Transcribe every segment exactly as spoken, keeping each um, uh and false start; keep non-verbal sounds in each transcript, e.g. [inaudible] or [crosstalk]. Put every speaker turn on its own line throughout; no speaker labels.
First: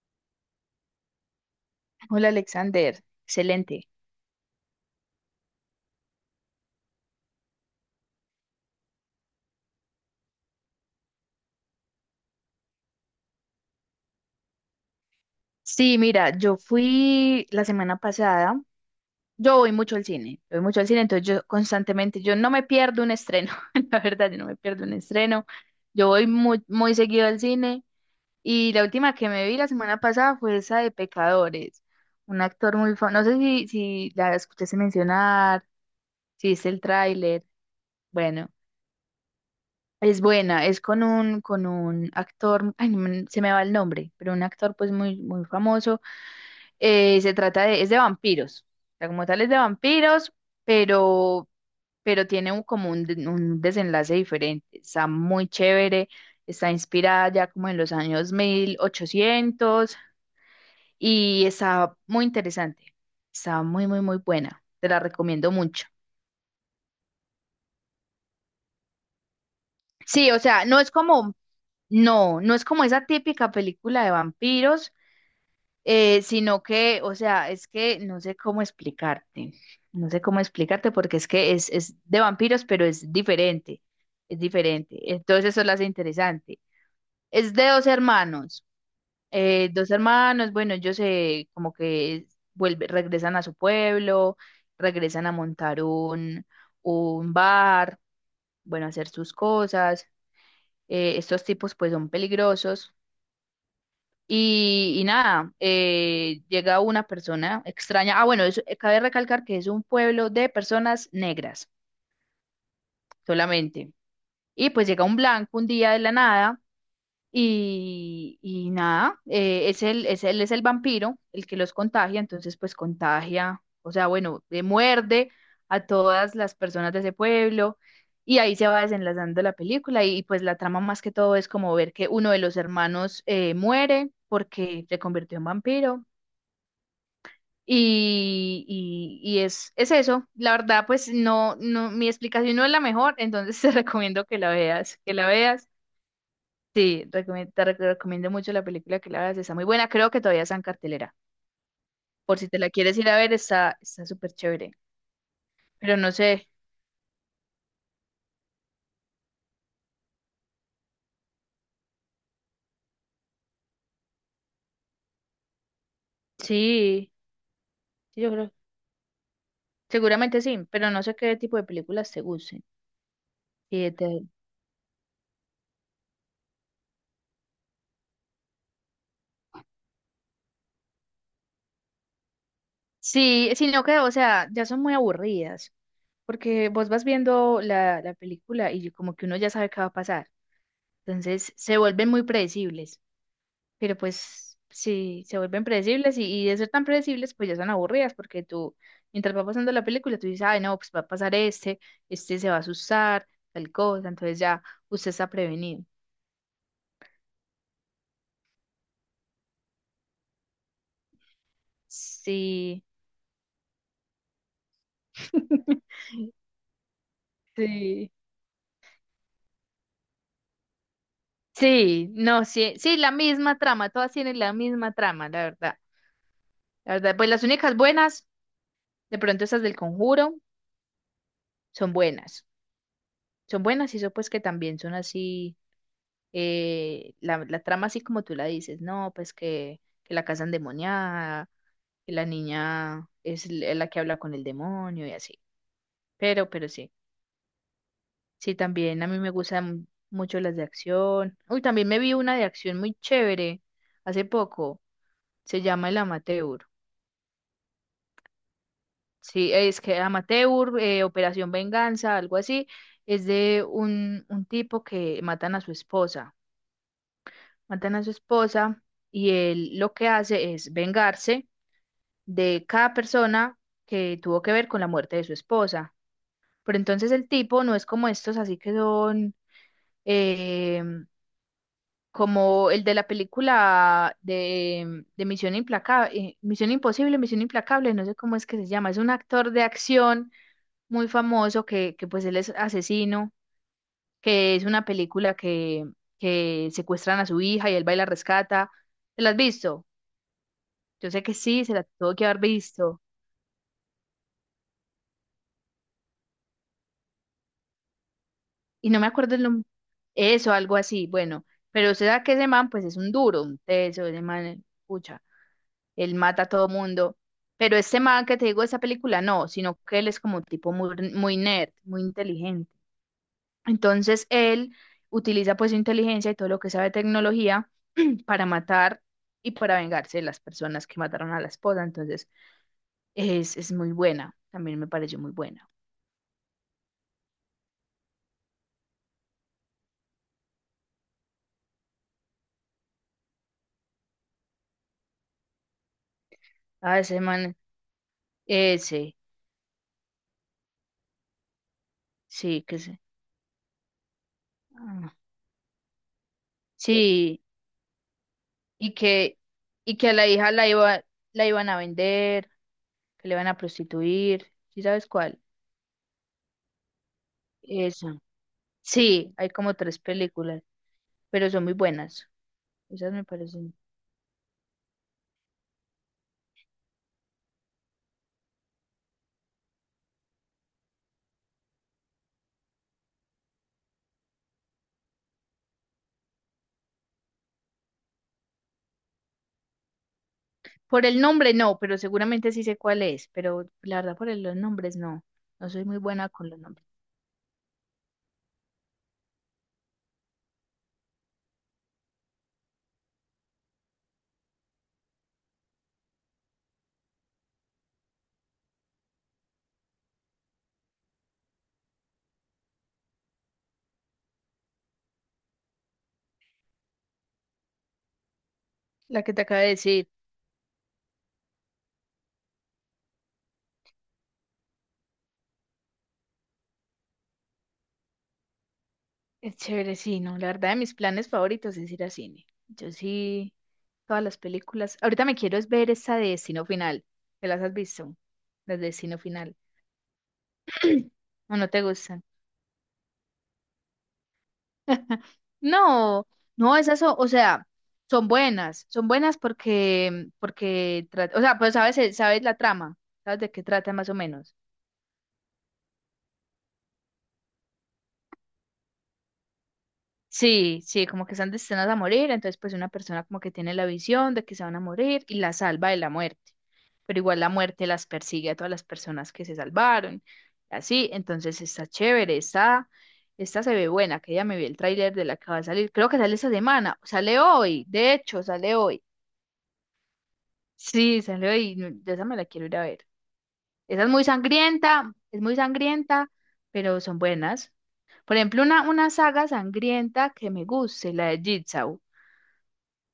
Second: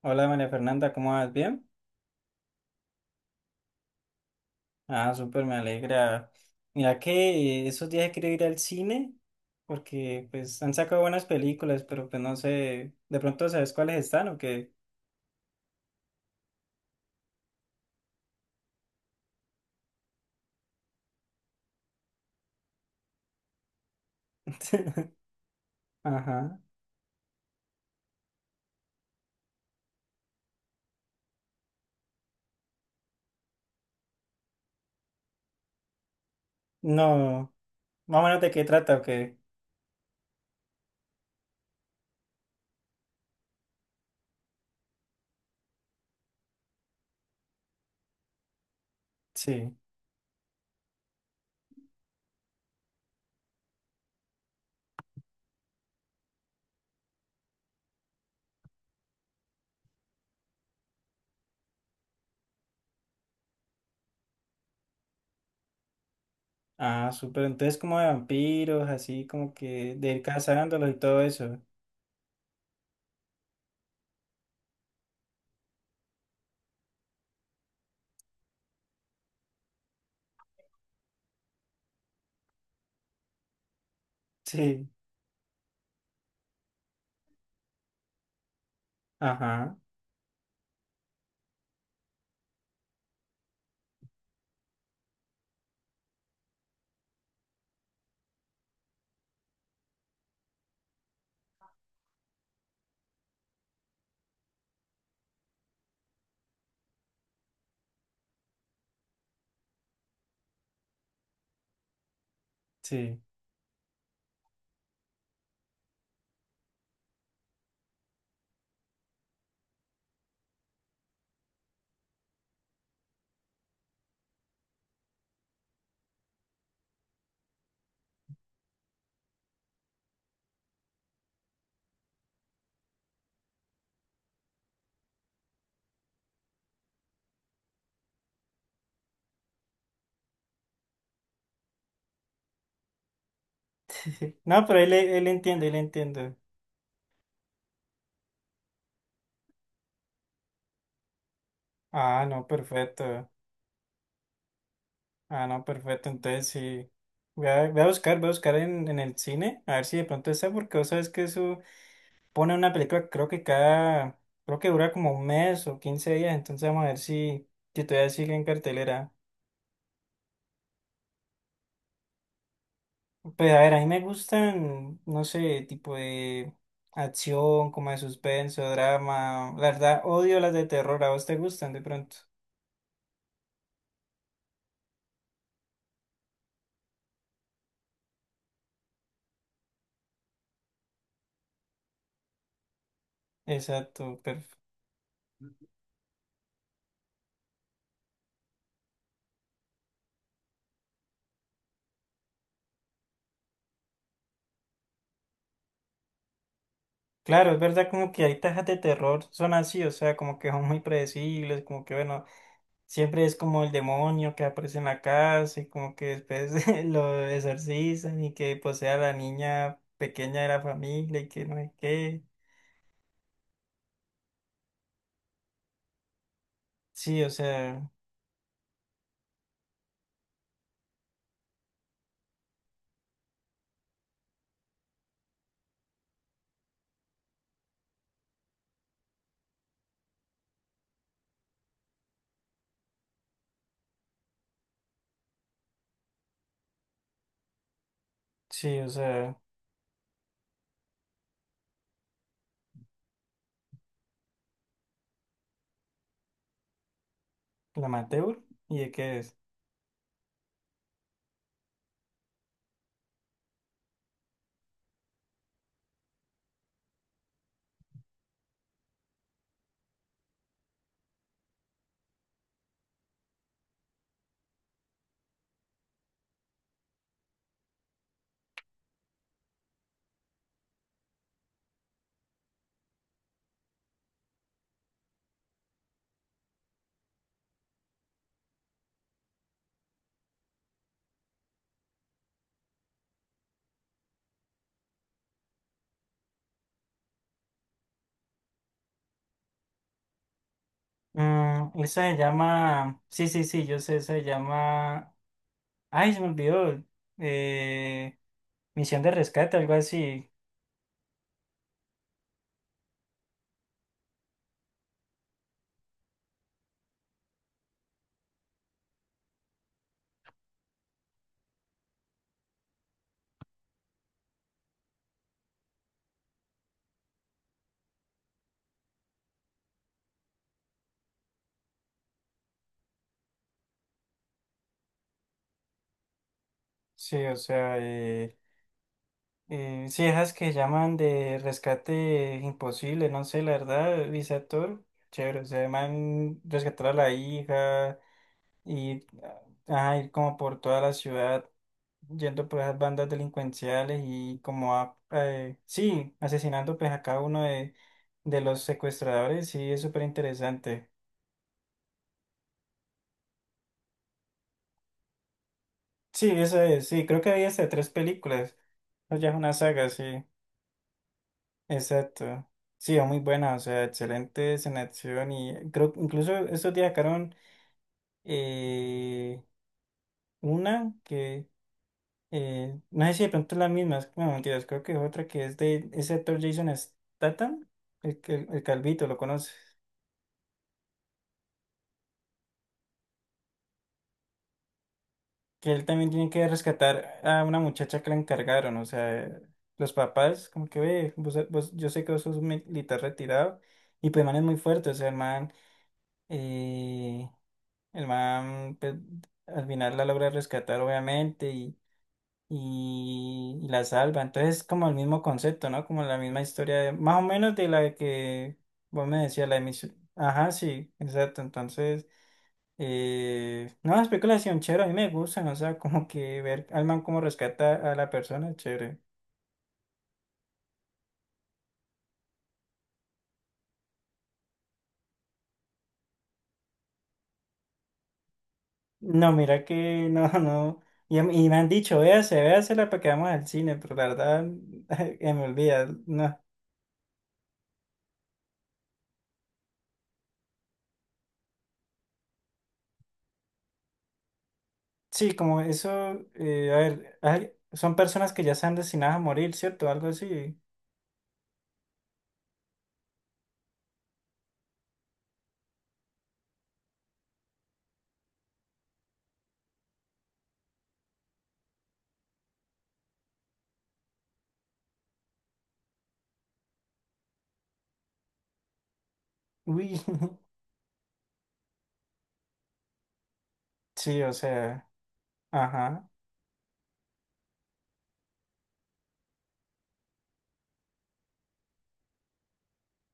Hola María Fernanda, ¿cómo vas? ¿Bien?
Hola Alexander, excelente.
Ah, súper, me alegra. Mira que eh, esos días quiero ir al cine porque pues han sacado buenas películas, pero pues no sé, de pronto sabes cuáles están o qué.
Sí, mira, yo fui la semana pasada, yo voy mucho al cine, voy mucho al cine, entonces yo constantemente, yo no me pierdo un estreno, [laughs] la verdad, yo no me pierdo un
[laughs]
estreno, yo voy
Ajá.
muy, muy seguido al cine y la última que me vi la semana pasada fue esa de Pecadores, un actor muy famoso, no sé si, si la escuchaste mencionar, si viste el tráiler,
No, más o menos
bueno,
de qué trata o qué.
es buena, es con un, con un actor, ay, no me- se me va el nombre, pero un actor pues muy, muy famoso. Eh, se trata de, es de vampiros. O sea, como tal es de
Sí.
vampiros, pero, pero tiene un, como un, de- un desenlace diferente. Está muy chévere, está inspirada ya como en los años mil ochocientos y está muy interesante. Está muy, muy, muy buena. Te la recomiendo mucho.
Ah, súper, entonces como de vampiros, así como que de ir
Sí, o sea, no
cazándolos
es
y todo
como,
eso.
no, no es como esa típica película de vampiros. Eh, sino que, o sea, es que no sé cómo explicarte, no sé cómo explicarte porque es que es, es de vampiros, pero es diferente, es
Sí.
diferente. Entonces eso lo hace interesante. Es de dos hermanos, eh,
Ajá,
dos hermanos, bueno, ellos se como que vuelve, regresan a su pueblo, regresan a montar un, un bar, bueno, a hacer sus cosas. Eh, estos tipos pues son peligrosos. Y, y nada, eh, llega una persona extraña. Ah, bueno, eso, eh, cabe recalcar que es un pueblo de personas negras
sí.
solamente. Y pues llega un blanco un día de la nada y, y nada, eh, es el, es el, es el vampiro el que los contagia, entonces pues contagia, o sea, bueno, eh, muerde a todas las personas de ese pueblo y ahí se va desenlazando la película y, pues la trama más que todo es como ver que uno de los hermanos eh, muere porque se convirtió en vampiro. Y, y, y es, es eso. La verdad, pues no, no, mi explicación no es la mejor, entonces [laughs] te recomiendo
[laughs]
que la
No, pero él,
veas, que
él
la
entiende,
veas.
él entiende.
Sí, recomie- te rec- recomiendo mucho la película que la veas, está muy buena, creo que todavía está en cartelera.
Ah,
Por
no,
si te la quieres ir a
perfecto.
ver, está, está súper chévere.
Ah, no,
Pero
perfecto.
no
Entonces
sé,
sí. Voy a, voy a buscar, voy a buscar en, en el cine, a ver si de pronto está, porque vos sabes que eso pone una película, creo que cada, creo que dura como un mes o quince días, entonces vamos a ver
sí,
si, si todavía
sí, yo
sigue en
creo,
cartelera.
seguramente sí, pero no sé qué tipo de películas te gusten.
Pues a ver, a mí
Sí,
me
te-
gustan, no sé, tipo de acción, como de suspenso, drama. La verdad, odio las de terror, ¿a vos te gustan de pronto?
sí, sino que, o sea, ya son muy aburridas, porque vos vas viendo la, la película y como que uno ya sabe qué va a pasar. Entonces se vuelven muy predecibles, pero
Exacto, perfecto.
pues sí, se vuelven predecibles y, y de ser tan predecibles, pues ya son aburridas porque tú, mientras va pasando la película, tú dices, ay, no, pues va a pasar este, este se va a asustar, tal cosa, entonces ya usted está prevenido.
Claro, es verdad como que hay tajas de terror, son así, o sea, como que son muy predecibles, como que bueno.
Sí,
Siempre es como el demonio que aparece en la casa y como
[laughs]
que después [laughs] lo
sí,
exorcizan y que posee a la niña pequeña de la familia y que no sé
sí,
qué.
no, sí, sí, la misma trama, todas tienen la misma trama, la verdad. La verdad,
Sí,
pues
o
las únicas
sea,
buenas, de pronto esas del Conjuro, son buenas. Son buenas y eso pues que también son así. Eh, la, la trama así como tú la dices, no, pues que, que la casa endemoniada, que la niña es l- la que habla con el demonio y así. Pero, pero sí, sí,
sí, o
también a mí me
sea,
gustan mucho las de acción. Uy, también me vi una de acción muy chévere hace poco, se llama El Amateur.
la Amateur, ¿y de qué es?
Sí, es que Amateur, eh, Operación Venganza, algo así, es de un, un tipo que matan a su esposa. Matan a su esposa y él lo que hace es vengarse de cada persona que tuvo que ver con la muerte de su esposa. Pero entonces el tipo no es como estos, así que son eh, como el de la película de, de Misión Implacable, Misión Imposible, Misión Implacable, no sé cómo es que se llama. Es un actor de acción muy famoso que, que pues él es asesino, que es una película que, que secuestran a su hija y él va y la rescata. ¿Te la has visto? Yo sé que sí,
Mm,
se la
esa
tuvo
se
que haber visto.
llama, sí, sí, sí, yo sé, esa se llama, ay, se me olvidó, eh,
Y no
Misión
me
de
acuerdo el
Rescate,
nombre,
algo así.
eso, algo así, bueno, pero usted sabe que ese man, pues es un duro, un teso, ese man, pucha, él mata a todo mundo, pero este man que te digo de esa película, no, sino que él es como un tipo muy, muy nerd, muy inteligente, entonces él utiliza pues su inteligencia y todo lo que sabe de tecnología para matar y para vengarse de las personas que mataron a la esposa, entonces es, es muy buena, también me pareció muy buena,
Sí, o sea, eh, Eh, sí, esas que llaman de rescate imposible, no sé, la verdad, ese actor, chévere, o sea, el man rescatar a
ah,
la
ese man,
hija y
ese,
ah, ir como por toda la ciudad, yendo por
sí,
esas
que se...
bandas delincuenciales y como a,
ah,
eh, sí, asesinando pues a cada
sí,
uno de, de los
y que,
secuestradores, sí, es
y
súper
que a la hija la
interesante.
iba, la iban a vender, que le iban a prostituir, ¿sí sabes cuál?
Sí, esa es, sí, creo que había hasta tres
Esa.
películas, o ya
Sí,
es
hay
una
como
saga,
tres
sí.
películas, pero son muy buenas.
Exacto. Sí, es
Esas
muy
me
buena, o
parecen.
sea, excelentes en acción y creo que incluso estos días sacaron eh, una que eh, no sé si de pronto es la misma, es- no mentiras, creo que es otra que es de ese actor Jason Statham, el, que- el calvito, lo conoces,
Por el nombre no, pero seguramente sí sé cuál es, pero la verdad por el- los nombres no. No
que él
soy muy
también
buena
tiene que
con los nombres.
rescatar a una muchacha que la encargaron, o sea, los papás como que ve, vos- vos- yo sé que vos sos un militar retirado y pues el man es muy fuerte, o sea, el man... eh, El man, pues, al final la logra rescatar, obviamente, y, y, y la salva. Entonces, es como el mismo concepto, ¿no? Como la misma historia, de- más o menos de la que vos me
La que te
decías, la
acabo de
emisión.
decir,
Ajá, sí, exacto. Entonces, eh, no, las películas son chéveres, a mí me gustan, o sea, como que ver al man cómo rescata a la persona, es chévere.
es chévere, sí, no. La verdad de mis planes favoritos es ir a cine. Yo sí, todas las películas. Ahorita me quiero es ver esa de Destino Final. ¿Te las has visto? Las de Destino
No,
Final.
mira que [laughs] no, no. Y, y me
¿O
han
no te
dicho,
gustan?
véase, véasela para que vamos al cine, pero la verdad, [laughs] me olvida,
No,
no.
no, esas son, o sea, son buenas, son buenas porque, porque, tra- o sea, pues sabes, el- sabes la trama, sabes de qué trata más o menos.
Sí, como eso, eh, a ver, hay- son personas que ya están destinadas a morir, ¿cierto? Algo así.
Sí, sí, como que están destinadas a morir, entonces pues una persona como que tiene la visión de que se van a morir y la salva de la muerte, pero igual la muerte las persigue a todas las personas que se salvaron, así, entonces está chévere, está, esta se ve buena, que ya me vi el tráiler de la que va a salir, creo que sale esta semana, sale hoy, de hecho, sale hoy.
Uy, [laughs]
Sí, salió y no- de esa me la quiero ir a ver. Esa es
sí,
muy
o sea,
sangrienta, es muy
ajá.
sangrienta, pero son buenas. Por ejemplo, una, una saga sangrienta que me guste, la de Jigsaw.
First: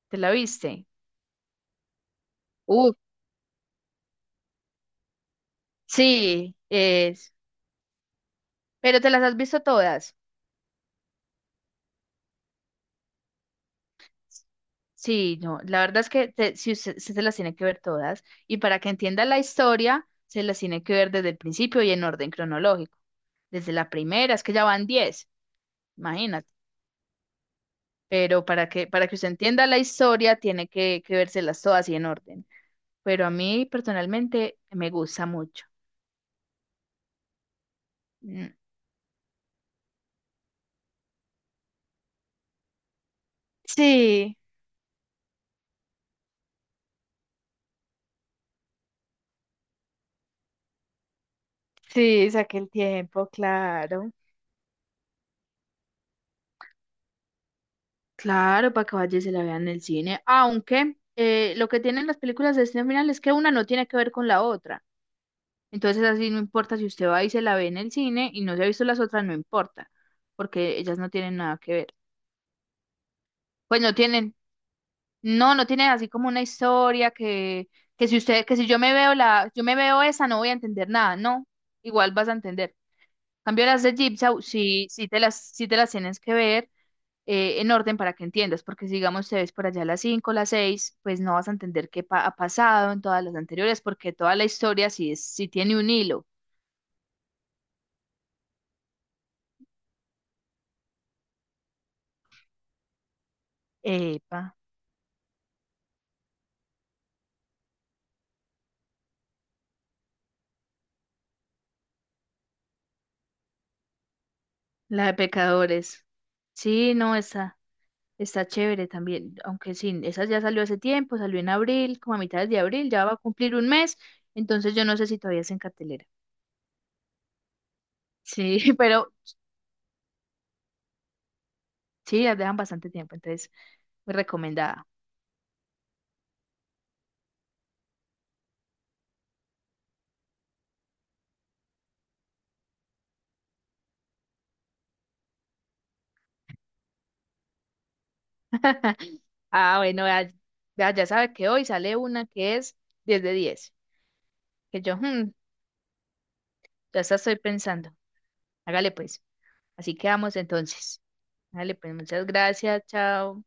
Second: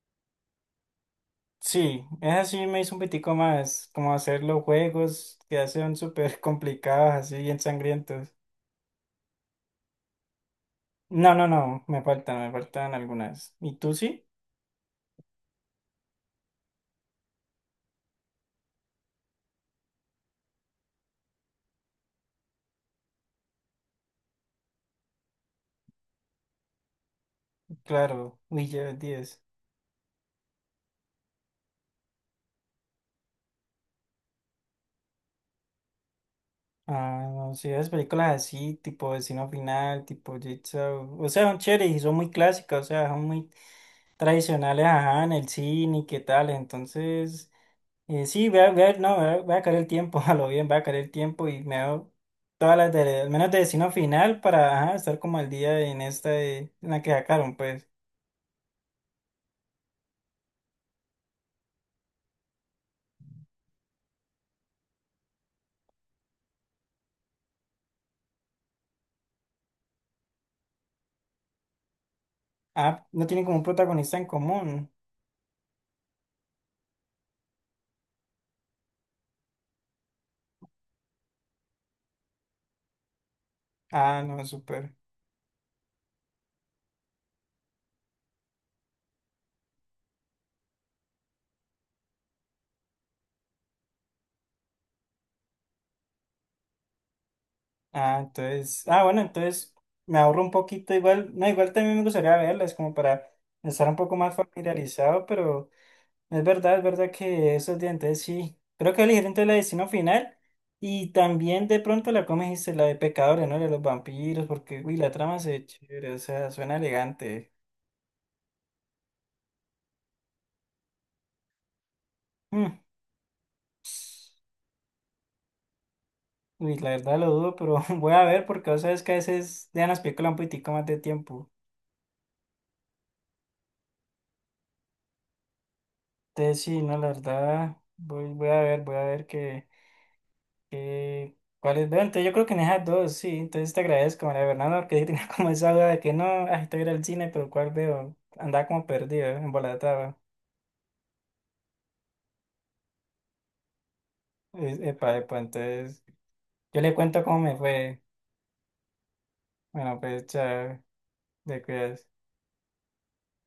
¿Te la viste?
Sí, eso sí me
Uh,
hizo un pitico más, como hacer los juegos que ya son súper [laughs]
sí,
complicados,
es.
así bien sangrientos.
Pero te las has visto todas.
No, no, no, me faltan, me faltan, algunas. ¿Y tú sí?
Sí, no, la verdad es que te- si usted, usted se las tiene que ver todas y para que entienda la historia, se las tiene que ver desde el principio y en orden cronológico. Desde la primera, es que ya van diez, imagínate.
Claro,
Pero
uy,
para que,
ya
para que usted
diez.
entienda la historia, tiene que, que vérselas todas y en orden. Pero a mí personalmente me gusta mucho.
Ah, no sé, las películas
Mm,
así, tipo Destino Final, tipo Jigsaw, o sea, son chéveres y son muy clásicas, o sea, son muy
sí,
tradicionales, ajá, en el cine y qué tal, entonces, eh, sí, voy a, voy a- no, voy a, voy a caer el tiempo, [laughs] a lo bien, voy a caer el tiempo y me veo
sí, saqué el
todas las de,
tiempo,
al menos de Destino
claro.
Final para, ajá, estar como al día en esta de, en la que sacaron, pues,
Claro, para que vaya y se la vean en el cine. Aunque eh, lo que tienen las películas de destino final es que una no tiene que ver con la otra. Entonces así no importa si usted va y se la ve en el cine y no se ha visto las otras, no importa, porque ellas no tienen nada que ver.
ah, no tienen como un
Pues no
protagonista en
tienen,
común.
no, no tiene así como una historia que, que si usted, que si yo me veo la, yo me veo esa, no voy a entender nada, no, igual vas a entender. En cambio las de
Ah,
Jigsaw,
no,
sí,
súper.
sí te las, sí te las tienes que ver eh, en orden para que entiendas, porque si digamos te ves por allá las cinco las seis pues no vas a entender qué pa- ha pasado en todas las anteriores, porque toda la historia sí es, sí tiene un hilo.
Ah, entonces, ah, bueno, entonces me ahorro un poquito, igual, no, igual también me gustaría verlas, como para estar un poco más
Epa,
familiarizado, pero es verdad, es verdad que esos dientes sí, creo que elegir entre la de Destino Final y también de pronto la, como dijiste, la de Pecadores, ¿no? La de los vampiros, porque, uy,
la
la
de
trama se ve
pecadores.
chévere, o sea, suena
Sí, no,
elegante.
esa. Está chévere también, aunque sí, esa ya salió hace tiempo, salió en abril, como a mitad de
Mm.
abril, ya va a cumplir un mes, entonces yo no sé si todavía es en cartelera.
Uy, la verdad lo dudo, pero [laughs] voy a ver
Sí,
porque
[laughs]
vos sabes que
pero
a veces dejan las películas un poquitico más de tiempo.
sí, las dejan bastante tiempo, entonces muy recomendada.
Entonces sí, no, la verdad, voy, voy a ver, voy a ver qué. Eh, ¿cuáles veo? Entonces yo creo que en esas dos, sí. Entonces te agradezco, María Fernanda, porque yo tenía [laughs] como esa duda de que no, ah, estoy ir al cine, pero ¿cuál veo? Andaba como perdido,
Ah, bueno,
embolatado.
ya, ya, ya sabe que hoy sale una que es diez de diez
Es
que yo
Epa,
hmm,
epa, entonces yo le
ya hasta
cuento
estoy
cómo me
pensando.
fue.
Hágale pues, así
Bueno, pues
quedamos
chao,
entonces.
te
Hágale pues,
cuidas.
muchas gracias, chao.